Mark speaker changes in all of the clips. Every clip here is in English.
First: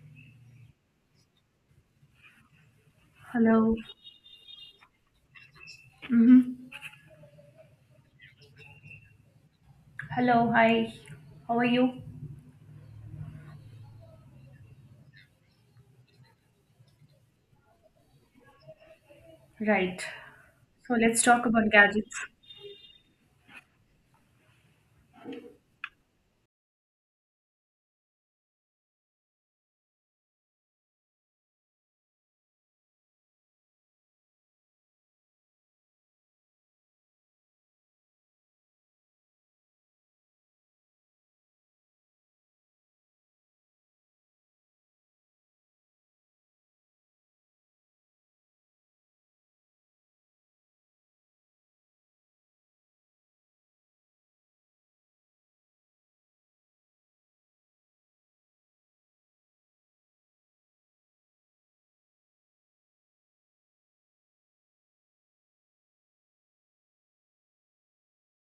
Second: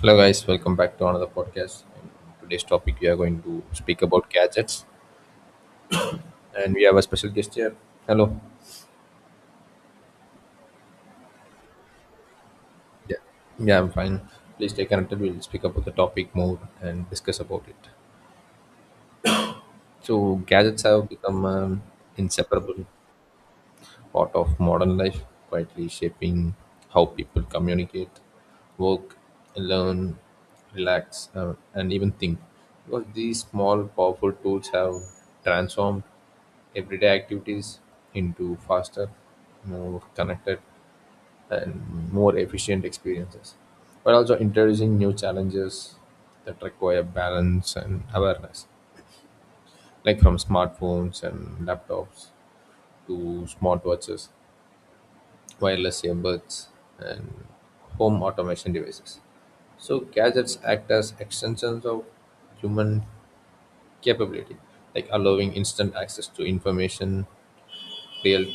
Speaker 1: Hello, guys. Welcome back to another podcast. And today's topic, we are going to
Speaker 2: Hello.
Speaker 1: speak about gadgets,
Speaker 2: Hmm.
Speaker 1: and we have a special guest here. Hello.
Speaker 2: Hello. Hi. How are you?
Speaker 1: Yeah. Yeah, I'm fine. Please stay connected. We'll speak about the topic more and discuss about it.
Speaker 2: Right.
Speaker 1: So, gadgets
Speaker 2: So
Speaker 1: have
Speaker 2: let's
Speaker 1: become
Speaker 2: talk about
Speaker 1: an
Speaker 2: gadgets.
Speaker 1: inseparable part of modern life, quietly shaping how people communicate, work, learn, relax, and even think. Because these small, powerful tools have transformed everyday activities into faster, more connected, and more efficient experiences, but also introducing new challenges that require balance and awareness, like from smartphones and laptops to smartwatches, wireless earbuds, and home automation devices. So gadgets act as extensions of human capability, like allowing instant access to information, real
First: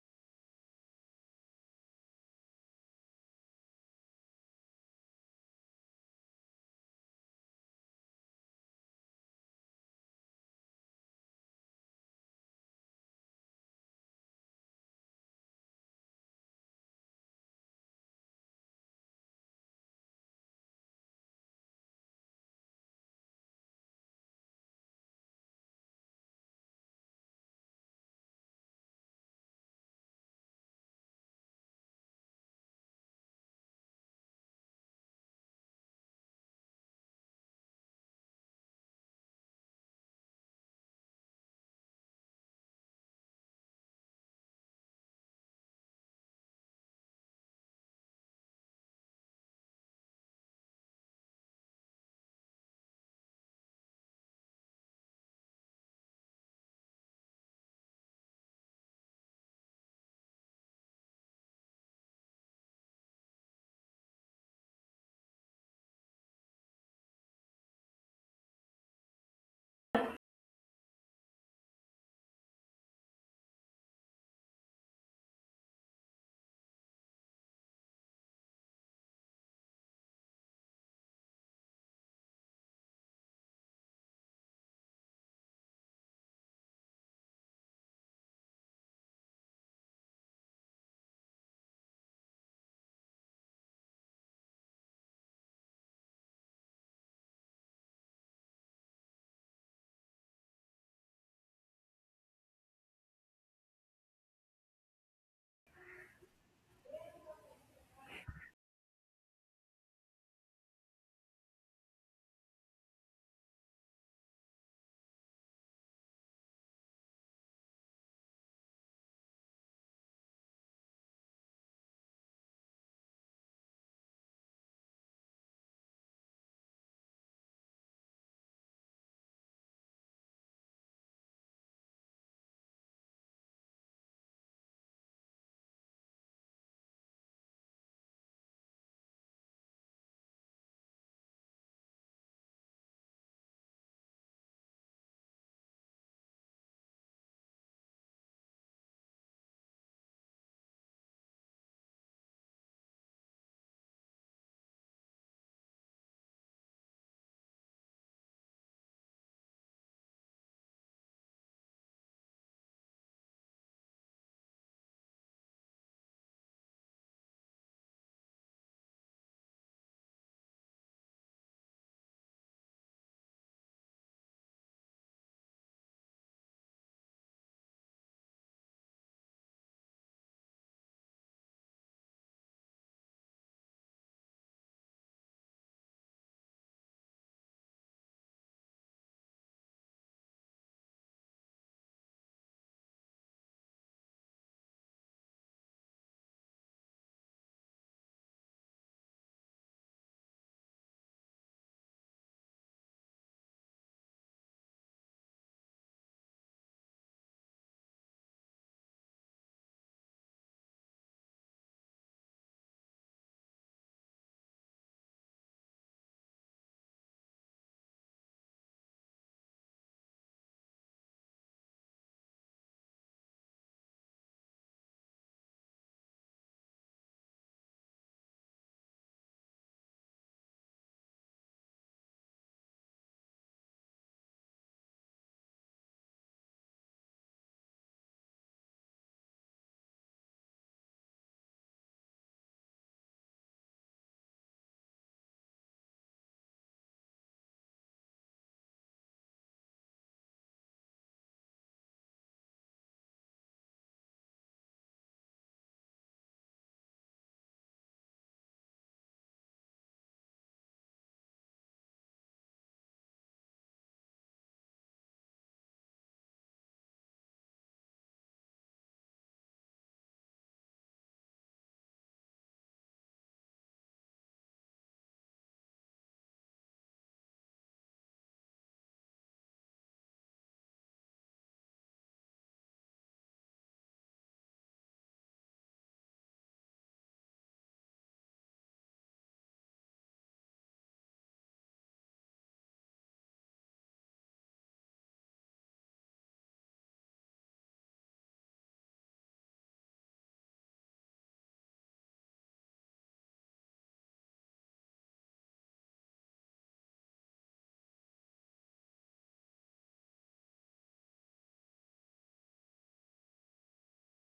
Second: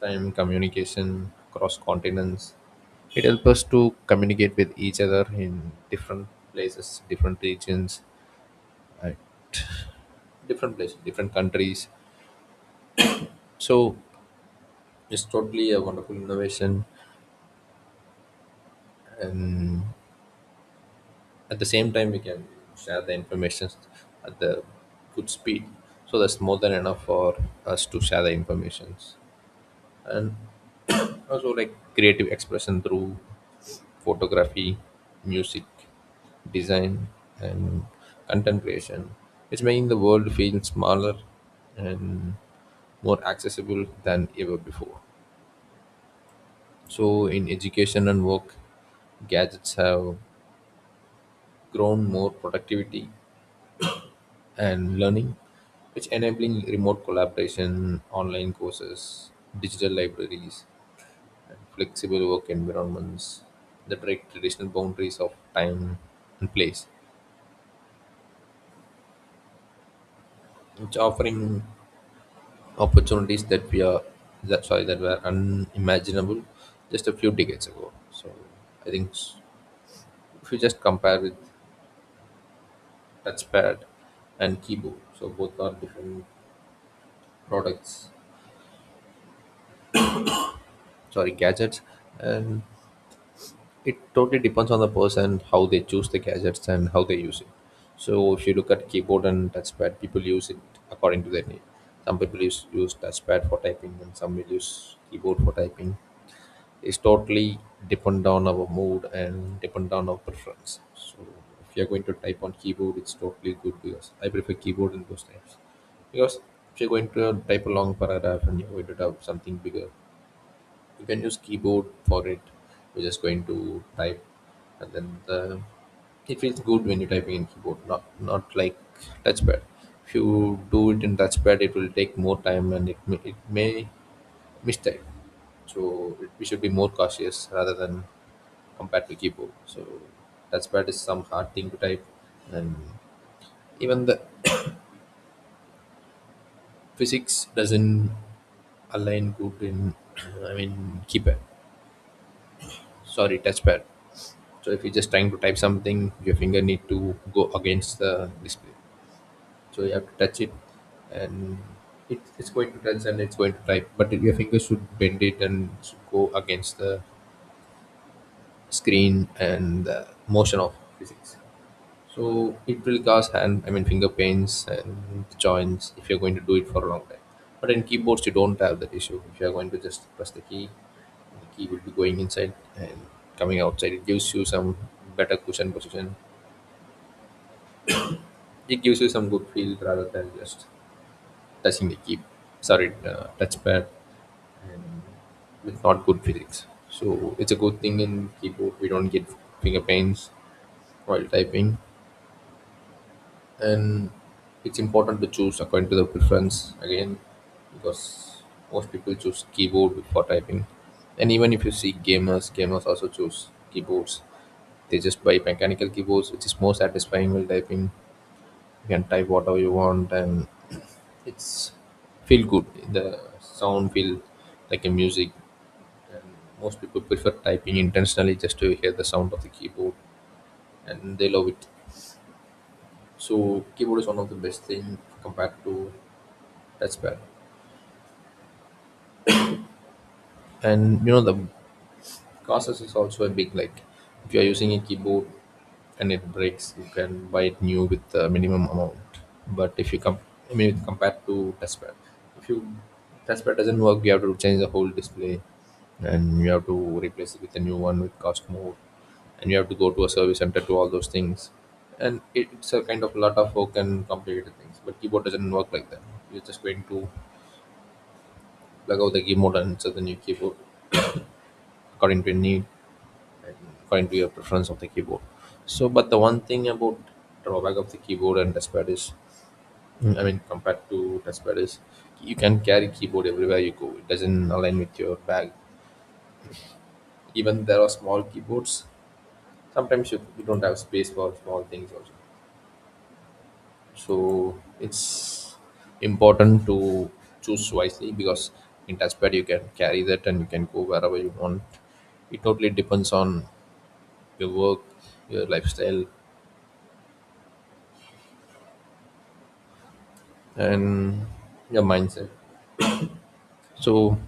Speaker 1: time, communication across continents. It helps us to communicate with each other in different places, different regions, uh, different places, different countries. So it's totally a wonderful innovation. And at the same time, we can share the information at the good speed. So that's more than enough for us to share the informations. And also like creative expression through photography, music, design, and content creation, it's making the world feel smaller and more accessible than ever before. So in education and work, gadgets have grown more productivity and learning, which enabling remote collaboration, online courses, digital libraries, flexible work environments that break traditional boundaries of time and place, which offering opportunities that we are that sorry that were unimaginable just a few decades ago. So I think if you just compare with touchpad and keyboard, so both are different products, sorry gadgets, and it totally depends on the person, how they choose the gadgets and how they use it. So if you look at keyboard and touchpad, people use it according to their need. Some people use touchpad for typing and some will use keyboard for typing. It's totally depend on our mood and depend on our preference. So if you're going to type on keyboard, it's totally good because I prefer keyboard in those types. Because if you're going to type a long paragraph and you're going to type something bigger, you can use keyboard for it. You're just going to type, and it feels good when you're typing in keyboard, not like touchpad. If you do it in touchpad, it will take more time, and it may mistype. So it, we should be more cautious rather than compared to keyboard. So touchpad is some hard thing to type, and even the physics doesn't align good in I mean keypad sorry touchpad So if you're just trying to type something, your finger need to go against the display. So you have to touch it, and it's going to touch and it's going to type. But your finger should bend it and should go against the screen and the motion of physics. So it will cause hand, I mean finger pains and joints if you're going to do it for a long time. But in keyboards, you don't have that issue. If you're going to just press the key will be going inside and coming outside. It gives you some better cushion position. It gives you some good feel rather than just touching the key sorry touchpad, and with not good feelings. So it's a good thing, in keyboard we don't get finger pains while typing. And it's important to choose according to the preference again, because most people choose keyboard for typing. And even if you see gamers, gamers also choose keyboards. They just buy mechanical keyboards, which is more satisfying while typing. You can type whatever you want, and it's feel good, the sound feel like a music. And most people prefer typing intentionally just to hear the sound of the keyboard, and they love it. So keyboard is one of the best thing compared to touchpad. And you know, the cost is also a big, like if you are using a keyboard and it breaks, you can buy it new with the minimum amount. But if you come, I mean compared to touchpad, if you touchpad doesn't work, you have to change the whole display, and you have to replace it with a new one, which cost more. And you have to go to a service center to all those things, and it's a kind of lot of work and complicated things. But keyboard doesn't work like that. You're just going to plug out the keyboard and insert the new keyboard according to your need and according to your preference of the keyboard. So but the one thing about drawback of the keyboard and touchpad is, compared to touchpad is, you can carry keyboard everywhere you go. It doesn't align with your bag. Even there are small keyboards. Sometimes you don't have space for small things also. So it's important to choose wisely, because in touchpad you can carry that and you can go wherever you want. It totally depends on your work, your lifestyle, and your mindset. So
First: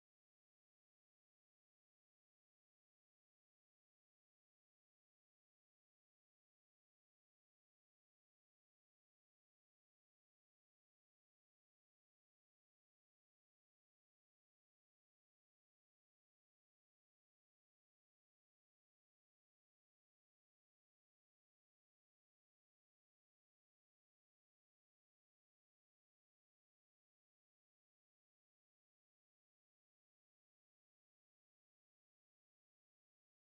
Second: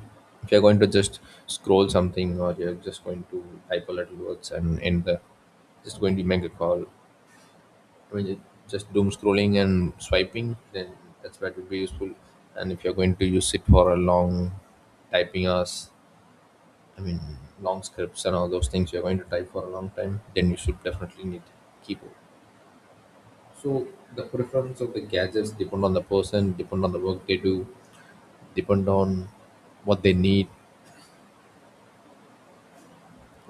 Speaker 1: if you're going to just scroll something, or you're just going to type a little words and end the just going to make a call. I mean just doom scrolling and swiping, then that's where it would be useful. And if you're going to use it for a long typing us I mean long scripts and all those things, you're going to type for a long time, then you should definitely need keyboard. So the preference of the gadgets depend on the person, depend on the work they do, depend on what they need.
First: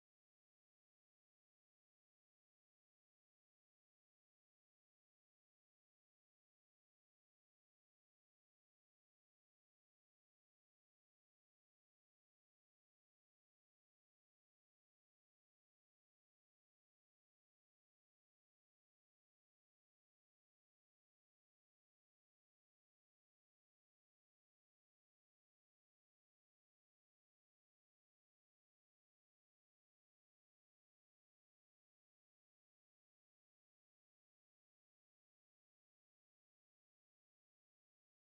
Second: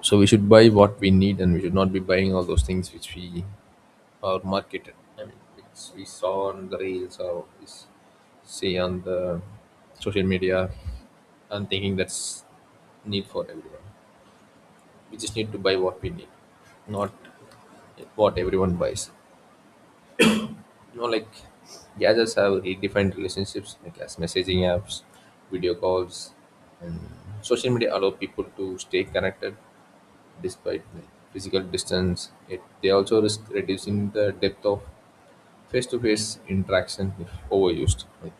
Speaker 1: So we should buy what we need, and we should not be buying all those things which we are marketed. I mean, which we saw on the reels, or we see on the social media, and thinking that's need for everyone. We just need to buy what we need, not what everyone buys. You know, like gadgets have redefined relationships, like as messaging apps, video calls, and social media allow people to stay connected. Despite the physical distance, it they also risk reducing the depth of face-to-face interaction if overused, like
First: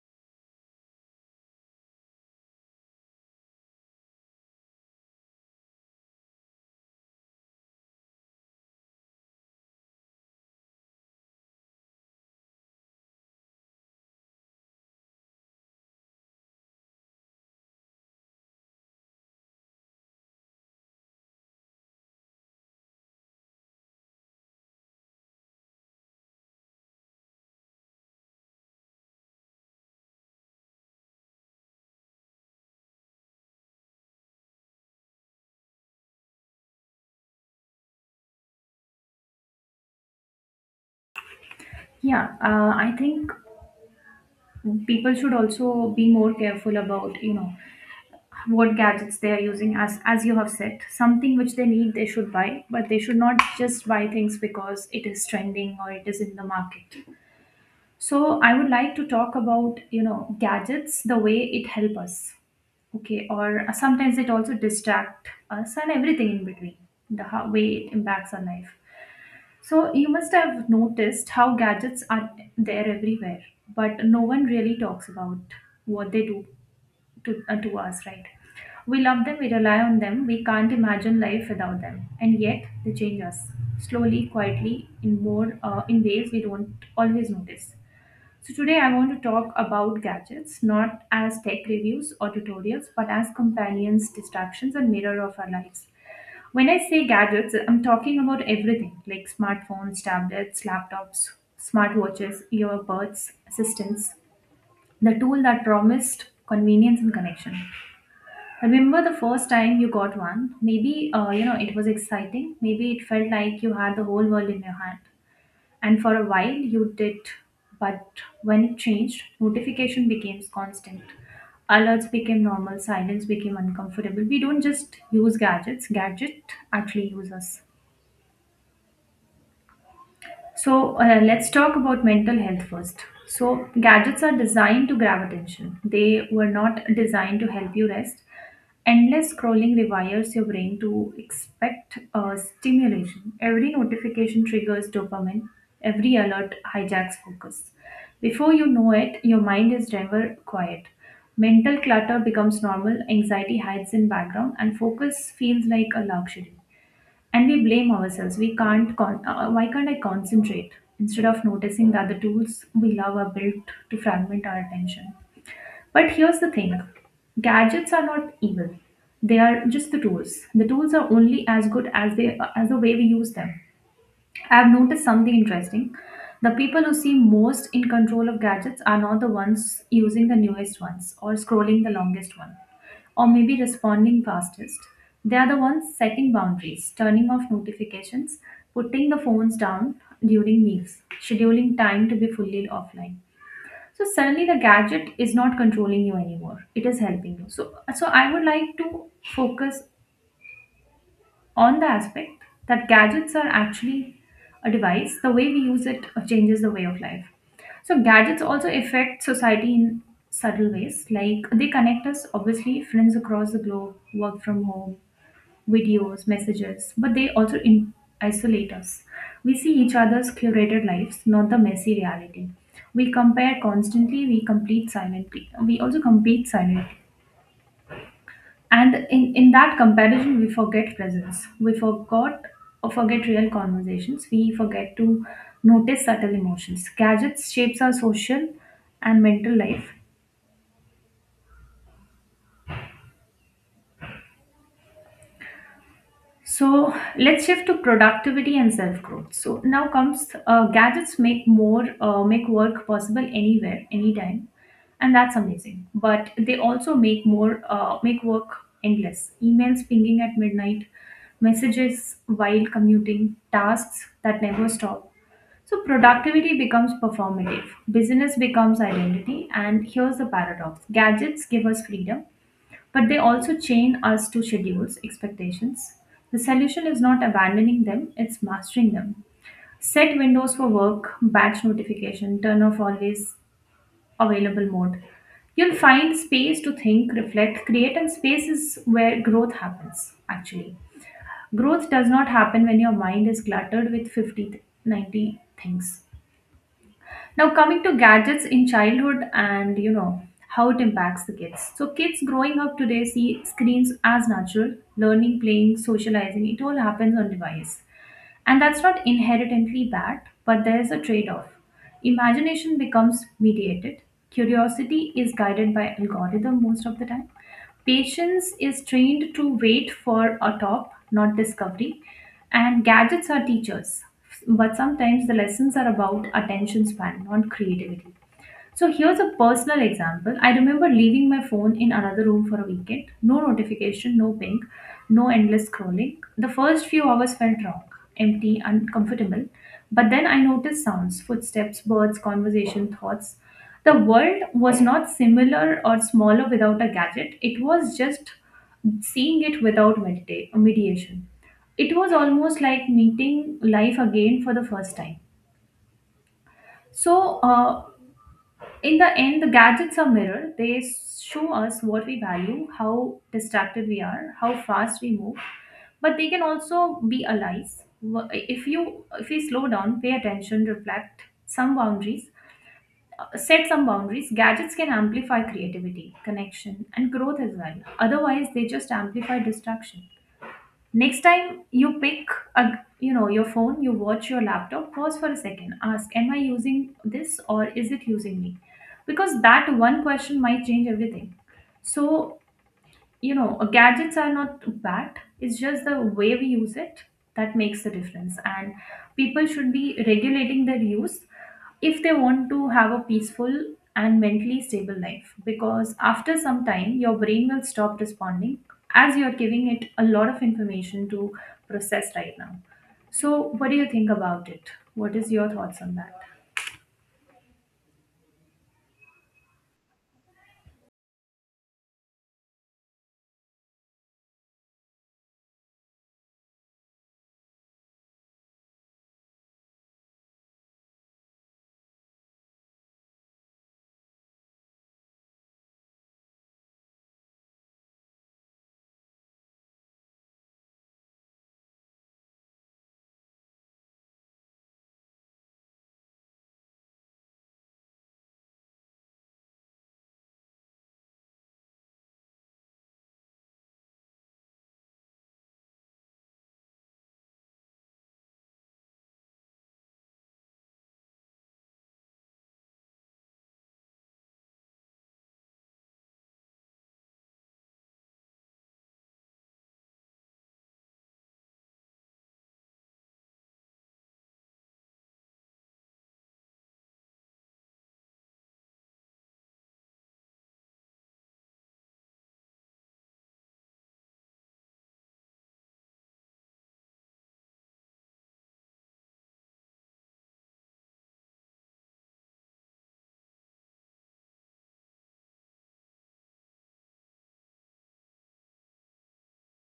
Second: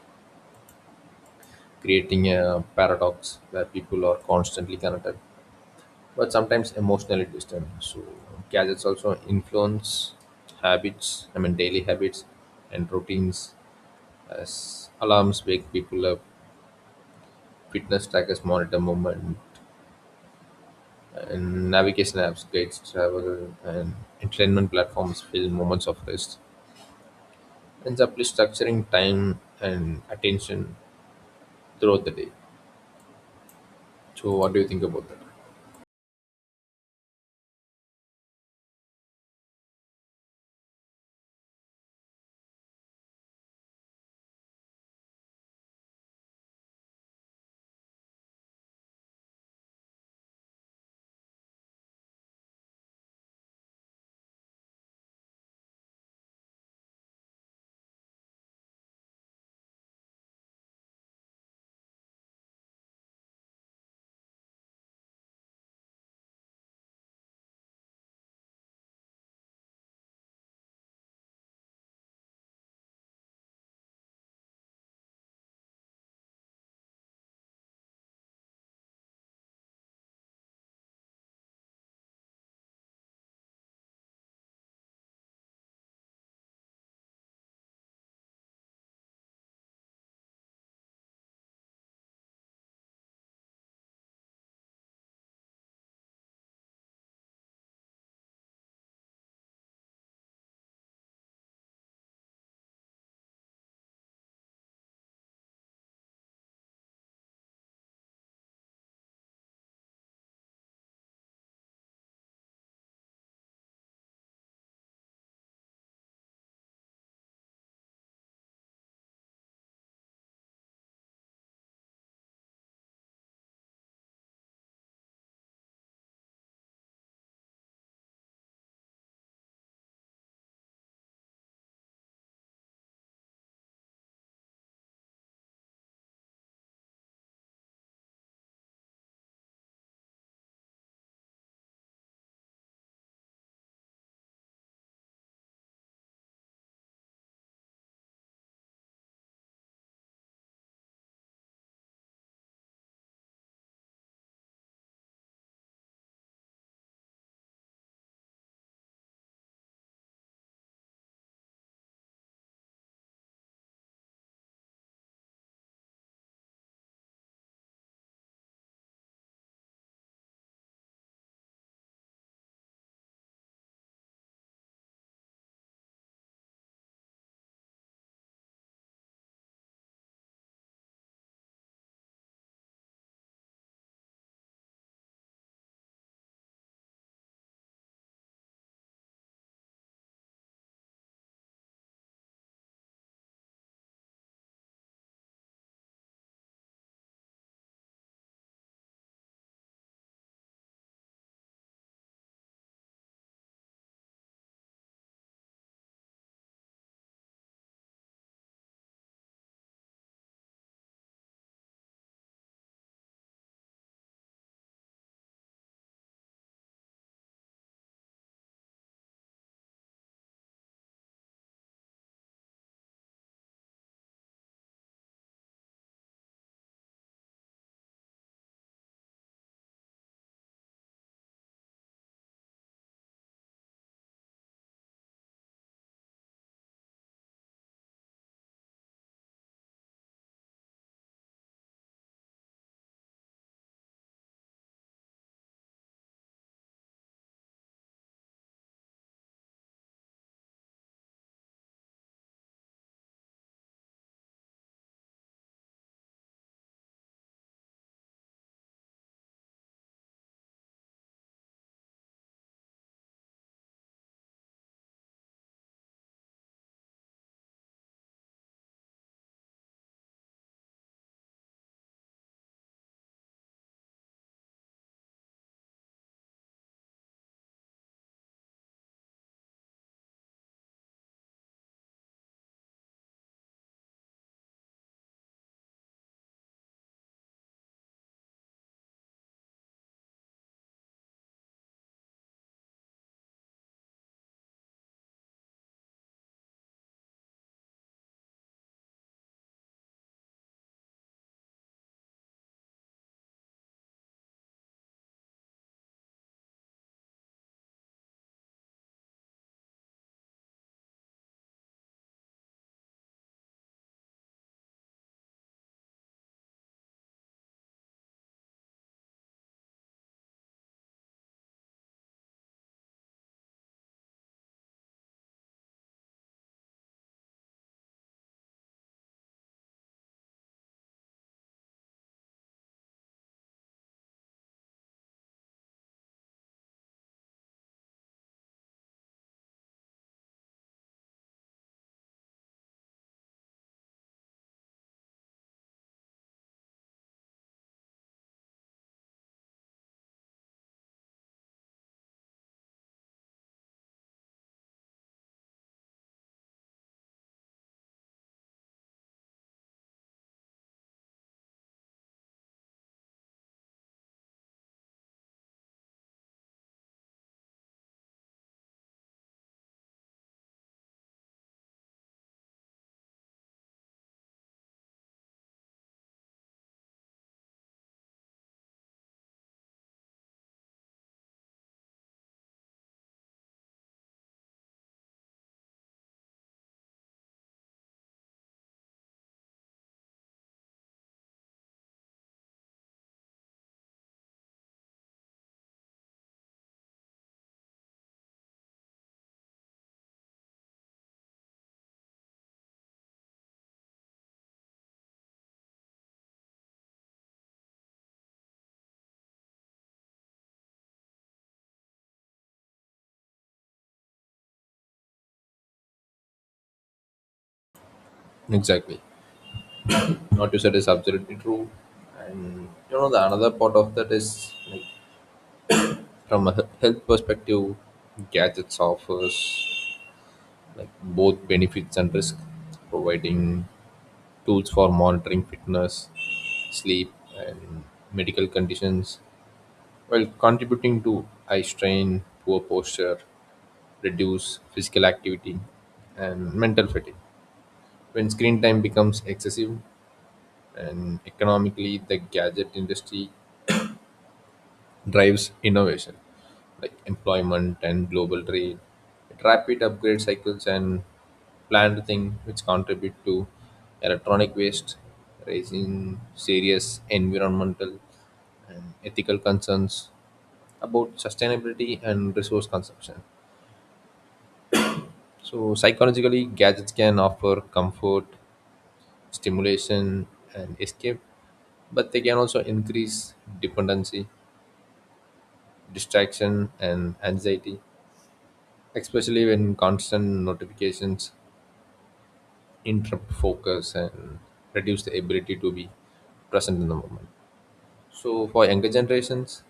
Speaker 1: creating a paradox where people are constantly connected but sometimes emotionally distant. So gadgets also influence habits, I mean daily habits and routines, as alarms wake people up, fitness trackers monitor movement, and navigation apps guides travel, and entertainment platforms fill moments of rest, ends up structuring time and attention throughout the day. So, what do you think about that?
Speaker 2: Yeah, I think people should also be more careful about, what gadgets they are using. As you have said, something which they need, they should buy, but they should not just buy things because it is trending or it is in the market. So I would like to talk about, gadgets, the way it help us. Okay, or sometimes it also distract us and everything in between, the how, way it impacts our life. So you must have noticed how gadgets are there everywhere, but no one really talks about what they do to us, right? We love them, we rely on them, we can't imagine life without them, and yet they change us slowly, quietly, in ways we don't always notice. So today I want to talk about gadgets not as tech reviews or tutorials, but as companions, distractions, and mirror of our lives. When I say gadgets, I'm talking about everything like smartphones, tablets, laptops, smartwatches, earbuds, assistants, the tool that promised convenience and connection. Remember the first time you got one? Maybe it was exciting. Maybe it felt like you had the whole world in your hand. And for a while you did, but when it changed, notification became constant. Alerts became normal, silence became uncomfortable. We don't just use gadgets, gadget actually use us. So let's talk about mental health first. So gadgets are designed to grab attention. They were not designed to help you rest. Endless scrolling rewires your brain to expect stimulation. Every notification triggers dopamine. Every alert hijacks focus. Before you know it, your mind is never quiet. Mental clutter becomes normal, anxiety hides in background, and focus feels like a luxury, and we blame ourselves. We can't con- Why can't I concentrate, instead of noticing that the tools we love are built to fragment our attention? But here's the thing, gadgets are not evil. They are just the tools. The tools are only as good as the way we use them. I've noticed something interesting. The people who seem most in control of gadgets are not the ones using the newest ones or scrolling the longest one, or maybe responding fastest. They are the ones setting boundaries, turning off notifications, putting the phones down during meals, scheduling time to be fully offline. So suddenly the gadget is not controlling you anymore. It is helping you. So I would like to focus on the aspect that gadgets are actually a device. The way we use it changes the way of life. So gadgets also affect society in subtle ways. Like they connect us, obviously, friends across the globe, work from home, videos, messages, but they also isolate us. We see each other's curated lives, not the messy reality. We compare constantly, we compete silently. We also compete silently, and in that comparison we forget presence, we forgot or forget real conversations, we forget to notice subtle emotions. Gadgets shapes our social and mental life. So let's shift to productivity and self growth. So now comes gadgets make more make work possible anywhere, anytime, and that's amazing. But they also make work endless. Emails pinging at midnight, messages while commuting, tasks that never stop. So productivity becomes performative, business becomes identity, and here's the paradox: gadgets give us freedom, but they also chain us to schedules, expectations. The solution is not abandoning them, it's mastering them. Set windows for work, batch notification, turn off always available mode. You'll find space to think, reflect, create, and space is where growth happens, actually. Growth does not happen when your mind is cluttered with 50, 90 things. Now, coming to gadgets in childhood and you know how it impacts the kids. So kids growing up today see screens as natural, learning, playing, socializing, it all happens on device. And that's not inherently bad, but there is a trade off. Imagination becomes mediated, curiosity is guided by algorithm most of the time, patience is trained to wait for a top, not discovery, and gadgets are teachers. But sometimes the lessons are about attention span, not creativity. So here's a personal example. I remember leaving my phone in another room for a weekend. No notification, no ping, no endless scrolling. The first few hours felt wrong, empty, uncomfortable. But then I noticed sounds, footsteps, birds, conversation, thoughts. The world was not similar or smaller without a gadget. It was just seeing it without mediation. It was almost like meeting life again for the first time. So, in the end, the gadgets are mirror. They show us what we value, how distracted we are, how fast we move, but they can also be allies. If we slow down, pay attention, set some boundaries, gadgets can amplify creativity, connection, and growth as well. Otherwise, they just amplify distraction. Next time you pick your phone, you watch your laptop, pause for a second, ask, am I using this or is it using me? Because that one question might change everything. So you know, gadgets are not bad. It's just the way we use it that makes the difference. And people should be regulating their use if they want to have a peaceful and mentally stable life. Because after some time, your brain will stop responding as you're giving it a lot of information to process right now. So what do you think about it? What is your thoughts on that?
Speaker 1: Exactly. What you said is absolutely true. And you know, the another part of that is, like from a health perspective, gadgets offers like both benefits and risk, providing tools for monitoring fitness, sleep, and medical conditions, while contributing to eye strain, poor posture, reduce physical activity, and mental fatigue when screen time becomes excessive. And economically, the gadget industry drives innovation, like employment and global trade. It rapid upgrade cycles, and planned thing which contribute to electronic waste, raising serious environmental and ethical concerns about sustainability and resource consumption. So, psychologically, gadgets can offer comfort, stimulation, and escape, but they can also increase dependency, distraction, and anxiety, especially when constant notifications interrupt focus and reduce the ability to be present in the moment. So, for younger generations,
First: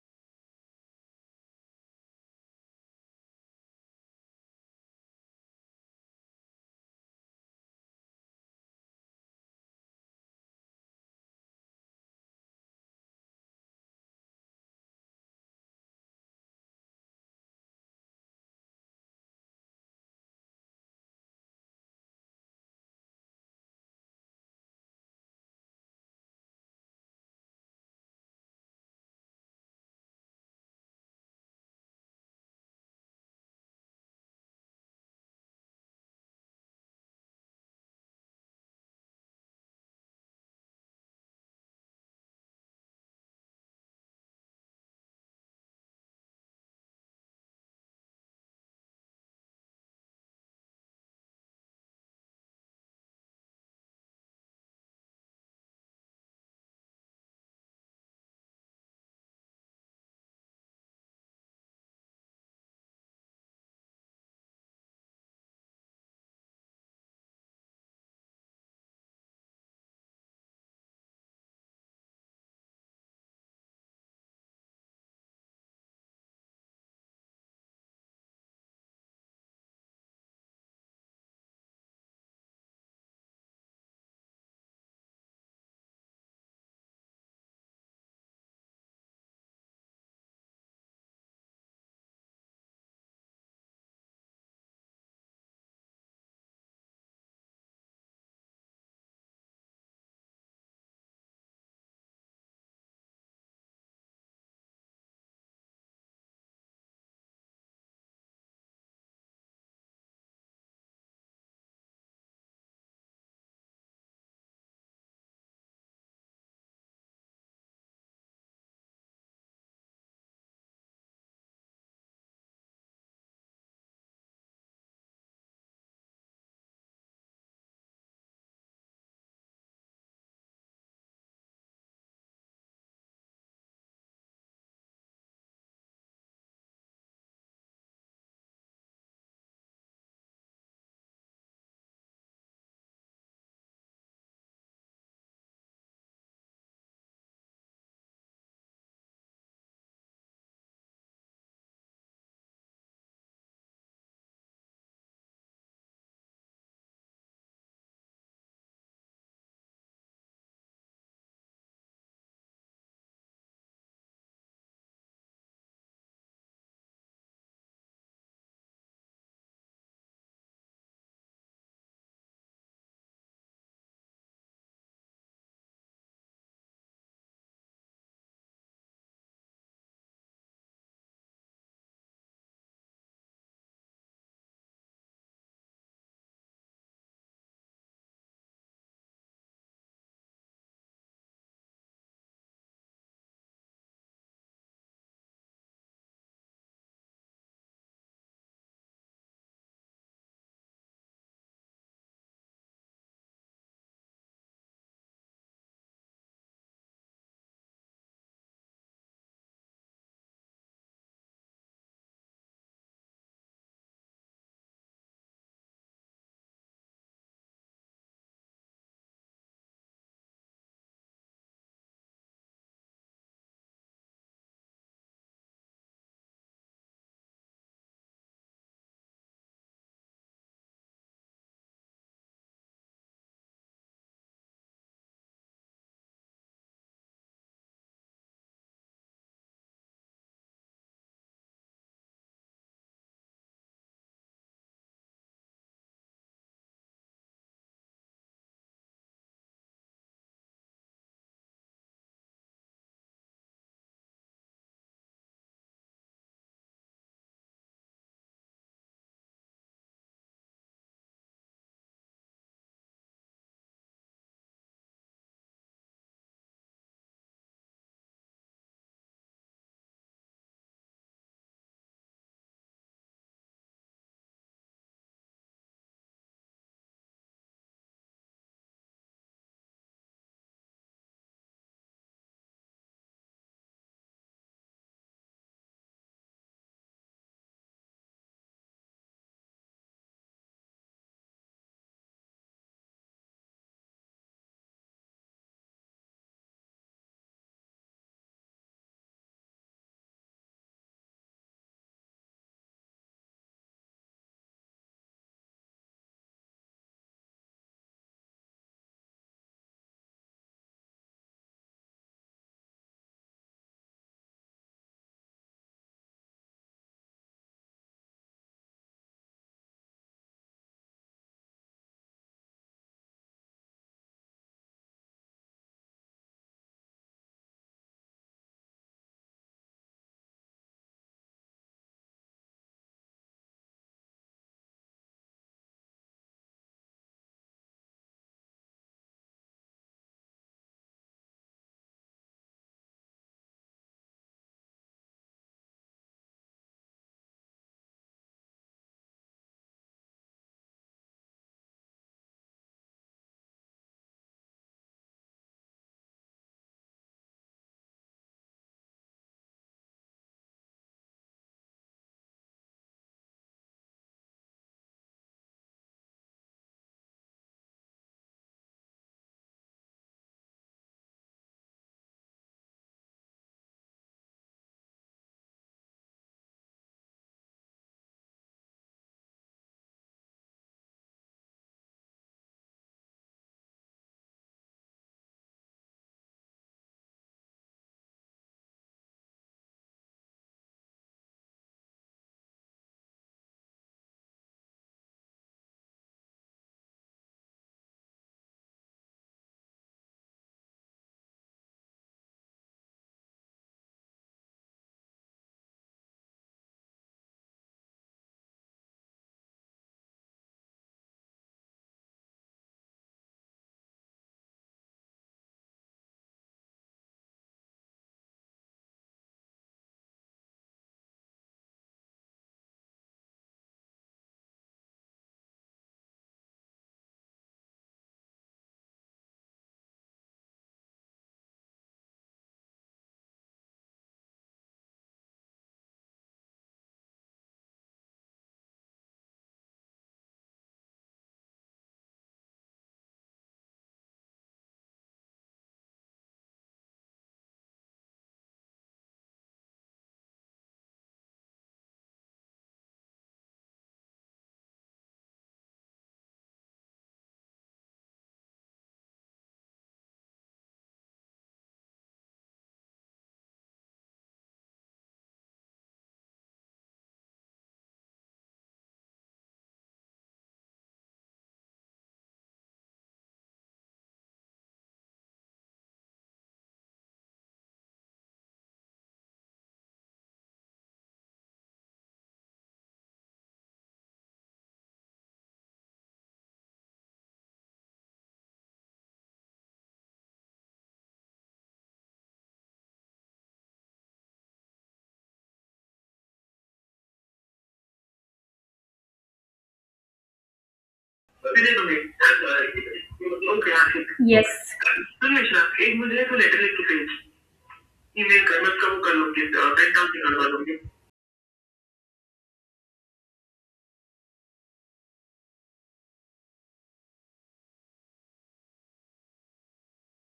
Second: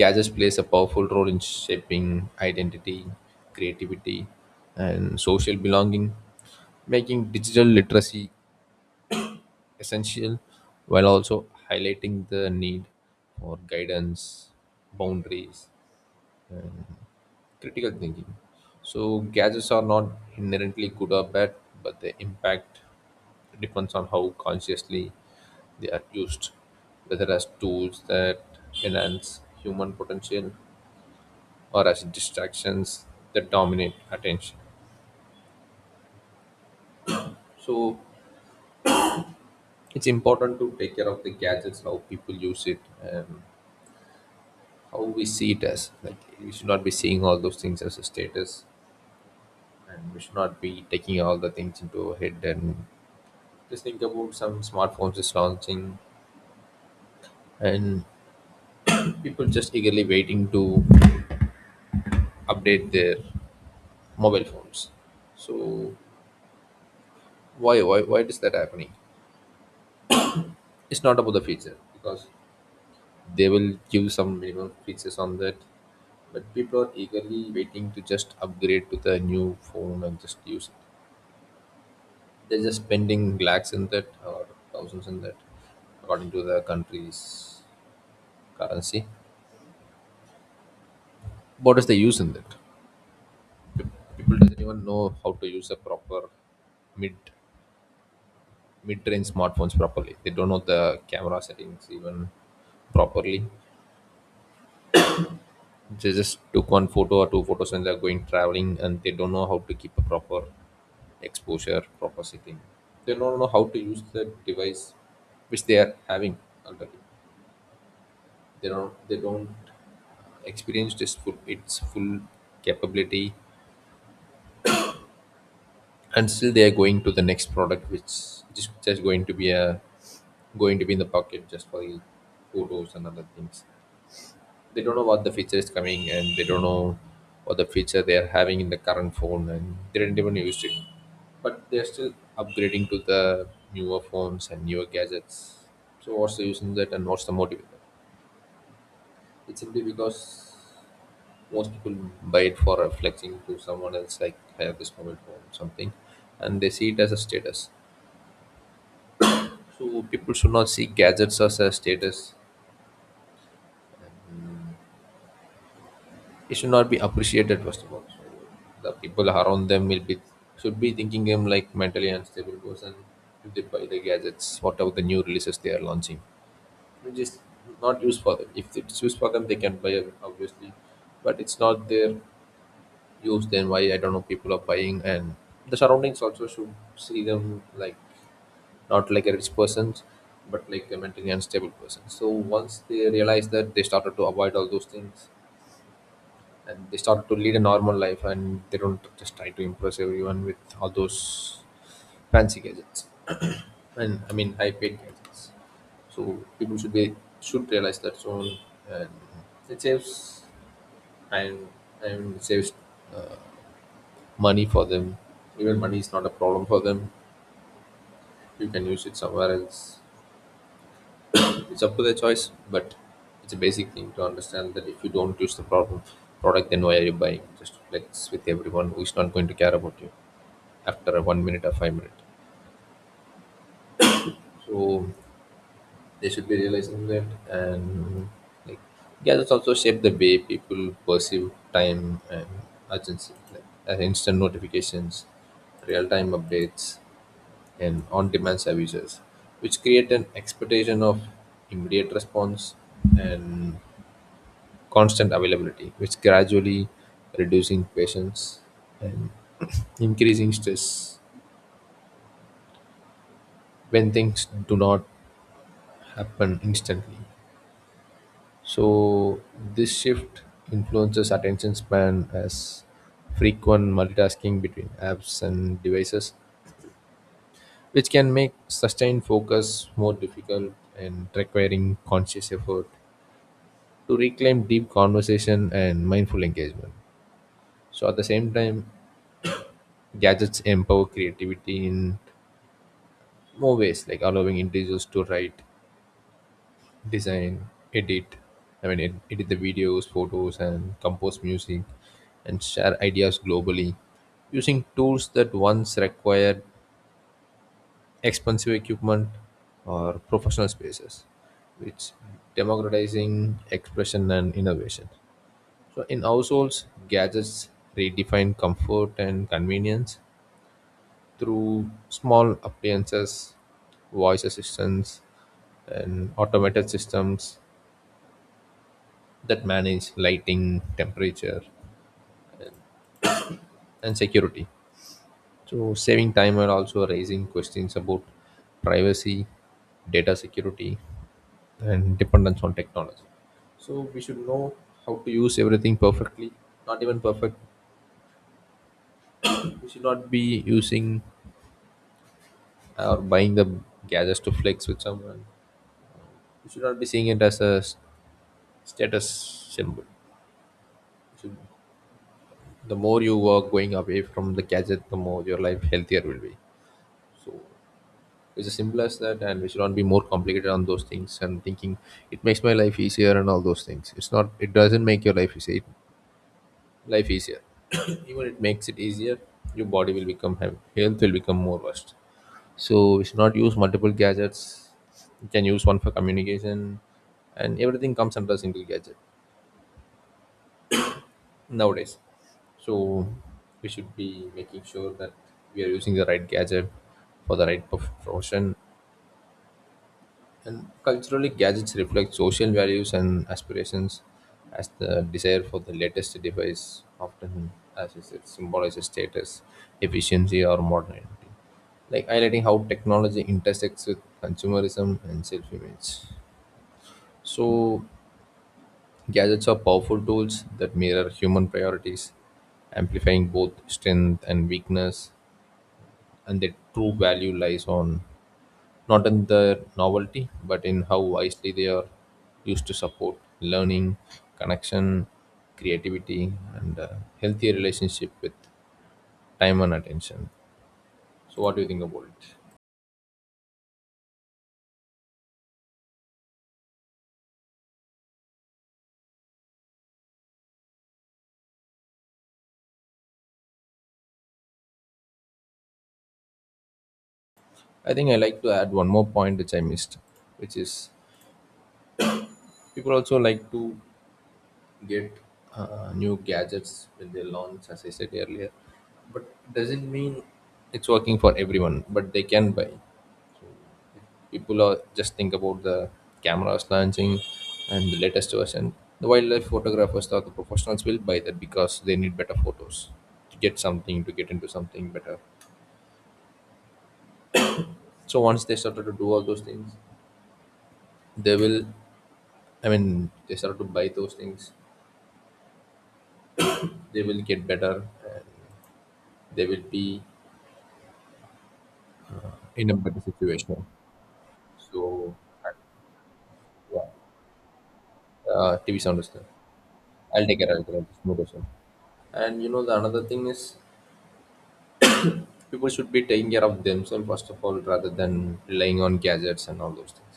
Speaker 1: gadgets plays a powerful role in shaping identity, creativity, and social belonging, making digital literacy essential, while also highlighting the need for guidance, boundaries, critical thinking. So, gadgets are not inherently good or bad, but the impact depends on how consciously they are used, whether as tools that enhance human potential or as distractions that dominate attention. So, it's important to take care of the gadgets, how people use it, and how we see it. As like, we should not be seeing all those things as a status, and we should not be taking all the things into our head and just think about some smartphones is launching, and people just eagerly waiting to update their mobile phones. So why why is that happening? It's not about the feature, because they will give some minimum features on that, but people are eagerly waiting to just upgrade to the new phone and just use it. They're just spending lakhs in that, or thousands in that, according to the country's currency. What is the use in that? Pe- People doesn't even know how to use a proper mid mid-range smartphones properly. They don't know the camera settings even properly. They just took one photo or two photos, and they're going traveling, and they don't know how to keep a proper exposure, proper setting. They don't know how to use the device which they are having already. They don't experienced its full capability, and still they are going to the next product, which just going to be a going to be in the pocket just for the photos and other things. They don't know what the feature is coming, and they don't know what the feature they are having in the current phone, and they didn't even use it, but they're still upgrading to the newer phones and newer gadgets. So what's the use in that, and what's the motive in that? It's simply because most people buy it for reflecting to someone else, like I have this moment or something, and they see it as a status. So people should not see gadgets as a status. It should not be appreciated first of all, so the people around them will be should be thinking them like mentally unstable person if they buy the gadgets whatever the new releases they are launching, which is not used for them. If it's used for them, they can buy it obviously, but it's not there use. Then why, I don't know, people are buying. And the surroundings also should see them like not like a rich person, but like a mentally unstable person. So once they realize that, they started to avoid all those things, and they started to lead a normal life, and they don't just try to impress everyone with all those fancy gadgets and high paid gadgets. So people should be should realize that soon, and it saves, and and it saves uh, money for them. Even money is not a problem for them. You can use it somewhere else. It's up to their choice, but it's a basic thing to understand that if you don't use the problem product, then why are you buying? Just to flex with everyone who is not going to care about you after a 1 minute or 5 minute. So they should be realizing that, and like yeah, that's also shape the way people perceive time and urgency, like instant notifications, real time updates, and on-demand services, which create an expectation of immediate response and constant availability, which gradually reducing patience and increasing stress when things do not happen instantly. So this shift influences attention span as frequent multitasking between apps and devices, which can make sustained focus more difficult and requiring conscious effort to reclaim deep conversation and mindful engagement. So at the same time, gadgets empower creativity in more ways, like allowing individuals to write, design, edit, edit the videos, photos, and compose music, and share ideas globally using tools that once required expensive equipment or professional spaces, which democratizing expression and innovation. So in households, gadgets redefine comfort and convenience through small appliances, voice assistants, and automated systems that manage lighting, temperature, and security. So saving time and also raising questions about privacy, data security, and dependence on technology. So we should know how to use everything perfectly. Not even perfect. We should not be using or buying the gadgets to flex with someone. You should not be seeing it as a status symbol. You should, the more you work going away from the gadget, the more your life healthier will be. So it's as simple as that, and we should not be more complicated on those things and thinking it makes my life easier and all those things. It's not. It doesn't make your life easier. Life easier. Even it makes it easier. Your body will become health will become more worst. So we should not use multiple gadgets. We can use one for communication, and everything comes under a single gadget nowadays. So we should be making sure that we are using the right gadget for the right profession. And culturally, gadgets reflect social values and aspirations, as the desire for the latest device often, as you said, symbolizes status, efficiency, or modernity, like highlighting how technology intersects with consumerism and self-image. So, gadgets are powerful tools that mirror human priorities, amplifying both strength and weakness, and their true value lies on not in their novelty, but in how wisely they are used to support learning, connection, creativity, and a healthier relationship with time and attention. So, what do you think about it? I think I like to add one more point which I missed, which is people also like to get new gadgets when they launch, as I said earlier. But doesn't mean it's working for everyone. But they can buy. People are just think about the cameras launching and the latest version. The wildlife photographers or the professionals will buy that because they need better photos to get something to get into something better. So once they started to do all those things, they will. I mean, they started to buy those things. They will get better. And they will be in a better situation.
Speaker 2: Yes.
Speaker 1: So, yeah,
Speaker 2: email कमीत
Speaker 1: TV
Speaker 2: कमी कर
Speaker 1: sound is there.
Speaker 2: लूंगी ten thousand
Speaker 1: I'll
Speaker 2: कर
Speaker 1: take care.
Speaker 2: लूंगी.
Speaker 1: I'll take care. There's no question. The another thing is people should be taking care of themselves first of all rather than relying on gadgets and all those things.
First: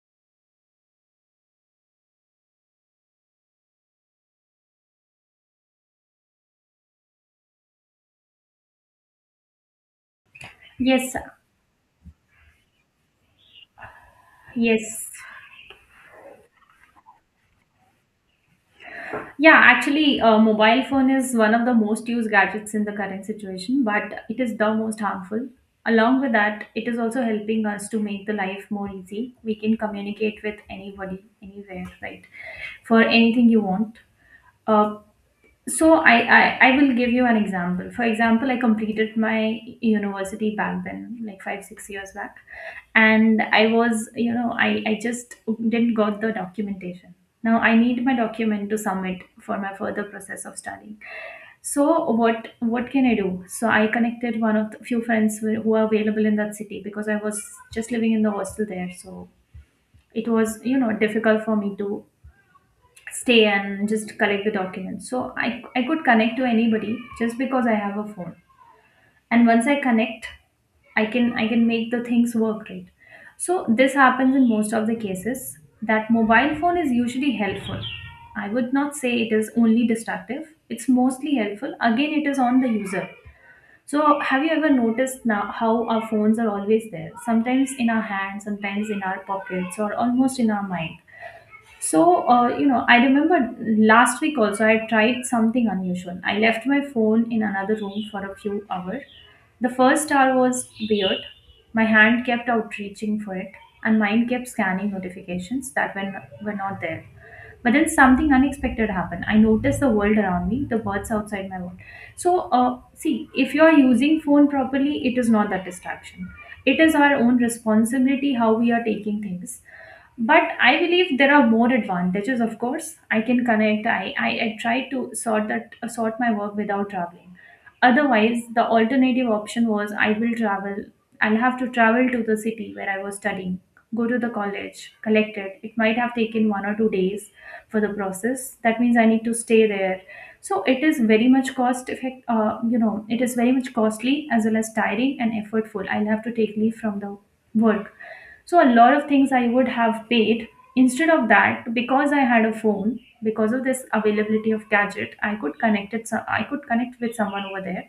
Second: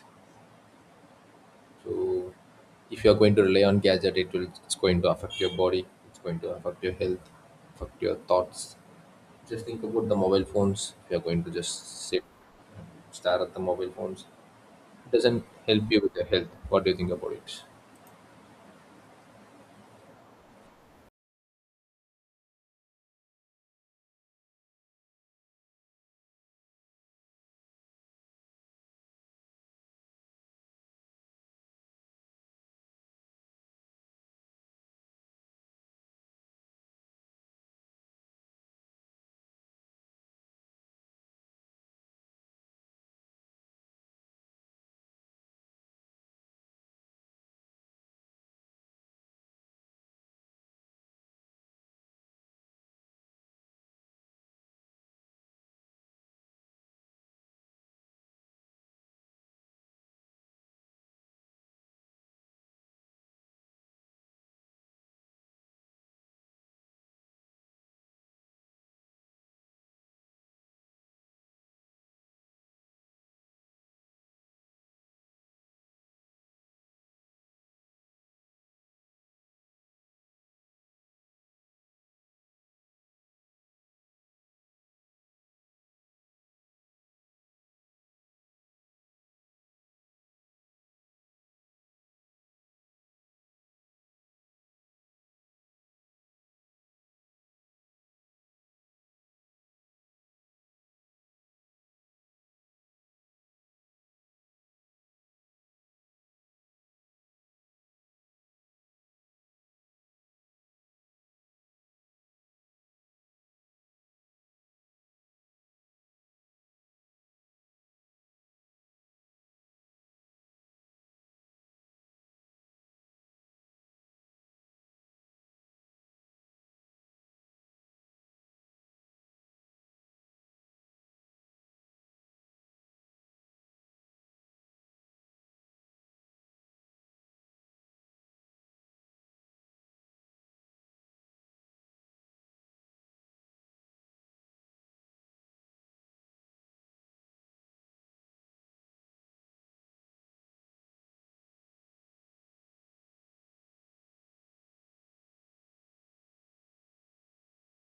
Speaker 1: So, if you're going to rely on gadget, it's going to affect your body. It's going to affect your health, affect your thoughts. Just think about the mobile phones. If
Speaker 2: Yes,
Speaker 1: you're
Speaker 2: sir.
Speaker 1: going to just sit and stare at the mobile phones, it
Speaker 2: Yes.
Speaker 1: doesn't help you with your health. What do you think about it?
Speaker 2: Yeah, actually, mobile phone is one of the most used gadgets in the current situation, but it is the most harmful. Along with that, it is also helping us to make the life more easy. We can communicate with anybody, anywhere, right? For anything you want. Uh, so I will give you an example. For example, I completed my university back then like 5 6 years back, and I was you know I just didn't got the documentation. Now I need my document to submit for my further process of studying. So what can I do? So I connected one of the few friends who are available in that city because I was just living in the hostel there. So it was you know difficult for me to stay and just collect the documents. So I could connect to anybody just because I have a phone. And once I connect, I can make the things work, right? So this happens in most of the cases, that mobile phone is usually helpful. I would not say it is only destructive. It's mostly helpful. Again, it is on the user. So have you ever noticed now how our phones are always there? Sometimes in our hands, sometimes in our pockets, or almost in our mind. So, I remember last week also I tried something unusual. I left my phone in another room for a few hours. The first hour was weird. My hand kept outreaching for it, and mine kept scanning notifications that were not there. But then something unexpected happened. I noticed the world around me, the birds outside my world. So, see, if you are using phone properly, it is not that distraction. It is our own responsibility how we are taking things, but I believe there are more advantages. Of course, I can connect. I try to sort my work without traveling. Otherwise the alternative option was I will travel. I'll have to travel to the city where I was studying, go to the college, collect it. It might have taken 1 or 2 days for the process. That means I need to stay there. So it is very much cost effect you know it is very much costly as well as tiring and effortful. I'll have to take leave from the work. So a lot of things I would have paid. Instead of that, because I had a phone, because of this availability of gadget, I could connect it. So I could connect with someone over there,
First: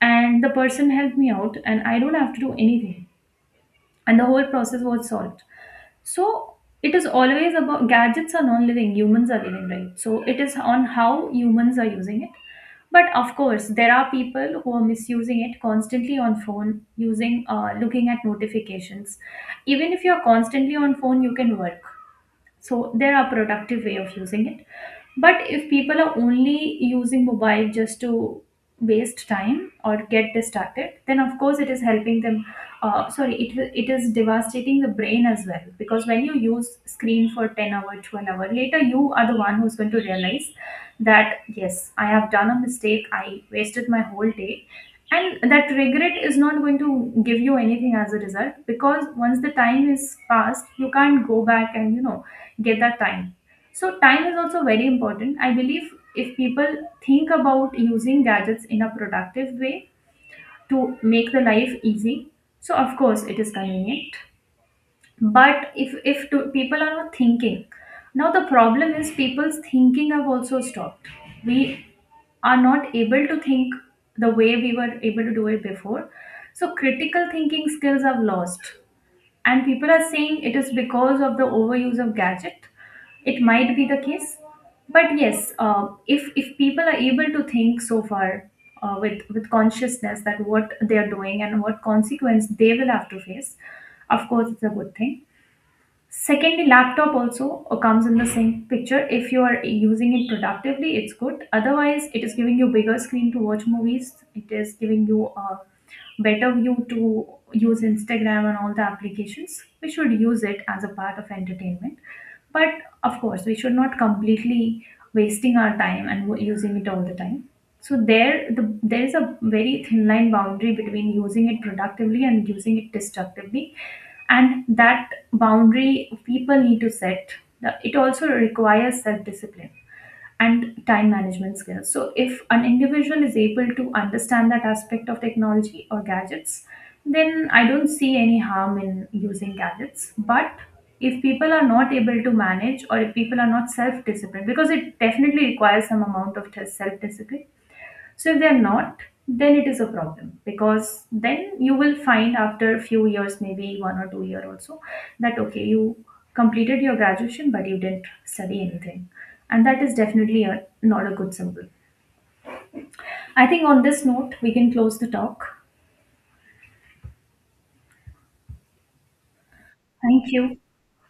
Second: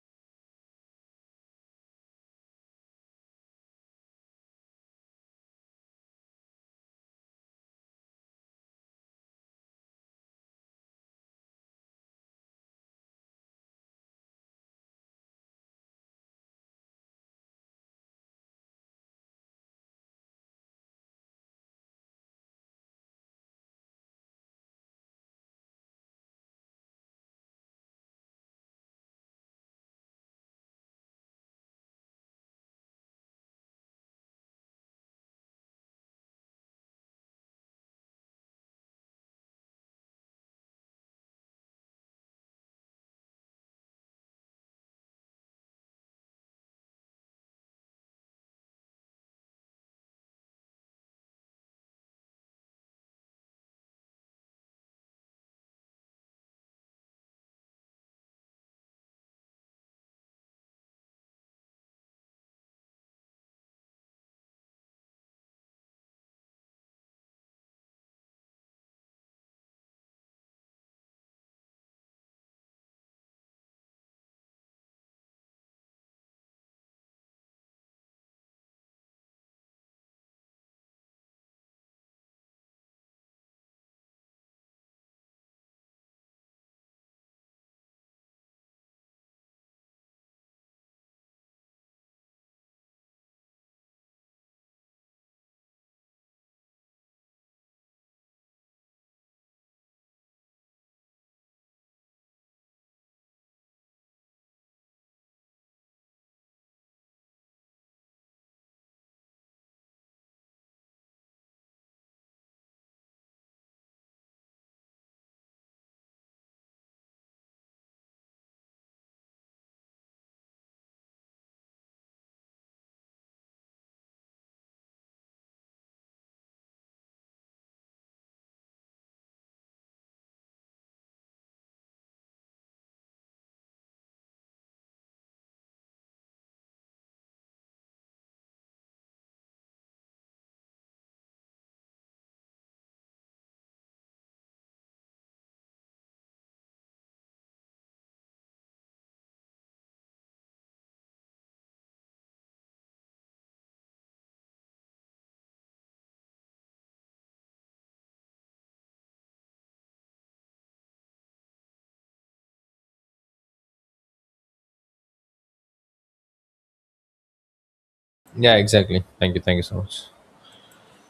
Speaker 2: and the person helped me out, and I don't have to do anything. And the whole process was solved. So it is always about gadgets are non-living, humans are living, right? So it is on how humans are using it. But of course, there are people who are misusing it, constantly on phone, using looking at notifications. Even if you're constantly on phone, you can work. So there are productive way of using it. But if people are only using mobile just to waste time or get distracted, then of course it is helping them. Sorry, it It is devastating the brain as well, because when you use screen for 10 hour, 12 hour, later you are the one who's going to realize that yes, I have done a mistake. I wasted my whole day, and that regret is not going to give you anything as a result. Because once the time is passed, you can't go back and you know get that time. So time is also very important, I believe. If people think about using gadgets in a productive way to make the life easy, so of course it is convenient. But if people are not thinking, now the problem is people's thinking have also stopped. We are not able to think the way we were able to do it before. So critical thinking skills have lost. And people are saying it is because of the overuse of gadget. It might be the case. But yes, if people are able to think so far with consciousness that what they are doing and what consequence they will have to face, of course, it's a good thing. Secondly, laptop also comes in the same picture. If you are using it productively, it's good. Otherwise, it is giving you bigger screen to watch movies. It is giving you a better view to use Instagram and all the applications. We should use it as a part of entertainment. But of course, we should not completely wasting our time and using it all the time. So there is a very thin line boundary between using it productively and using it destructively, and that boundary people need to set. It also requires self discipline and time management skills. So if an individual is able to understand that aspect of technology or gadgets, then I don't see any harm in using gadgets. But if people are not able to manage, or if people are not self disciplined, because it definitely requires some amount of self discipline, so if they're not, then it is a problem. Because then you will find after a few years, maybe 1 or 2 year also, that okay, you completed your graduation but you didn't study anything. And that is definitely a, not a good symbol. I think on this note, we can close the talk.
Speaker 1: Yeah, exactly. Thank you. Thank you so much.
Speaker 2: Thank you.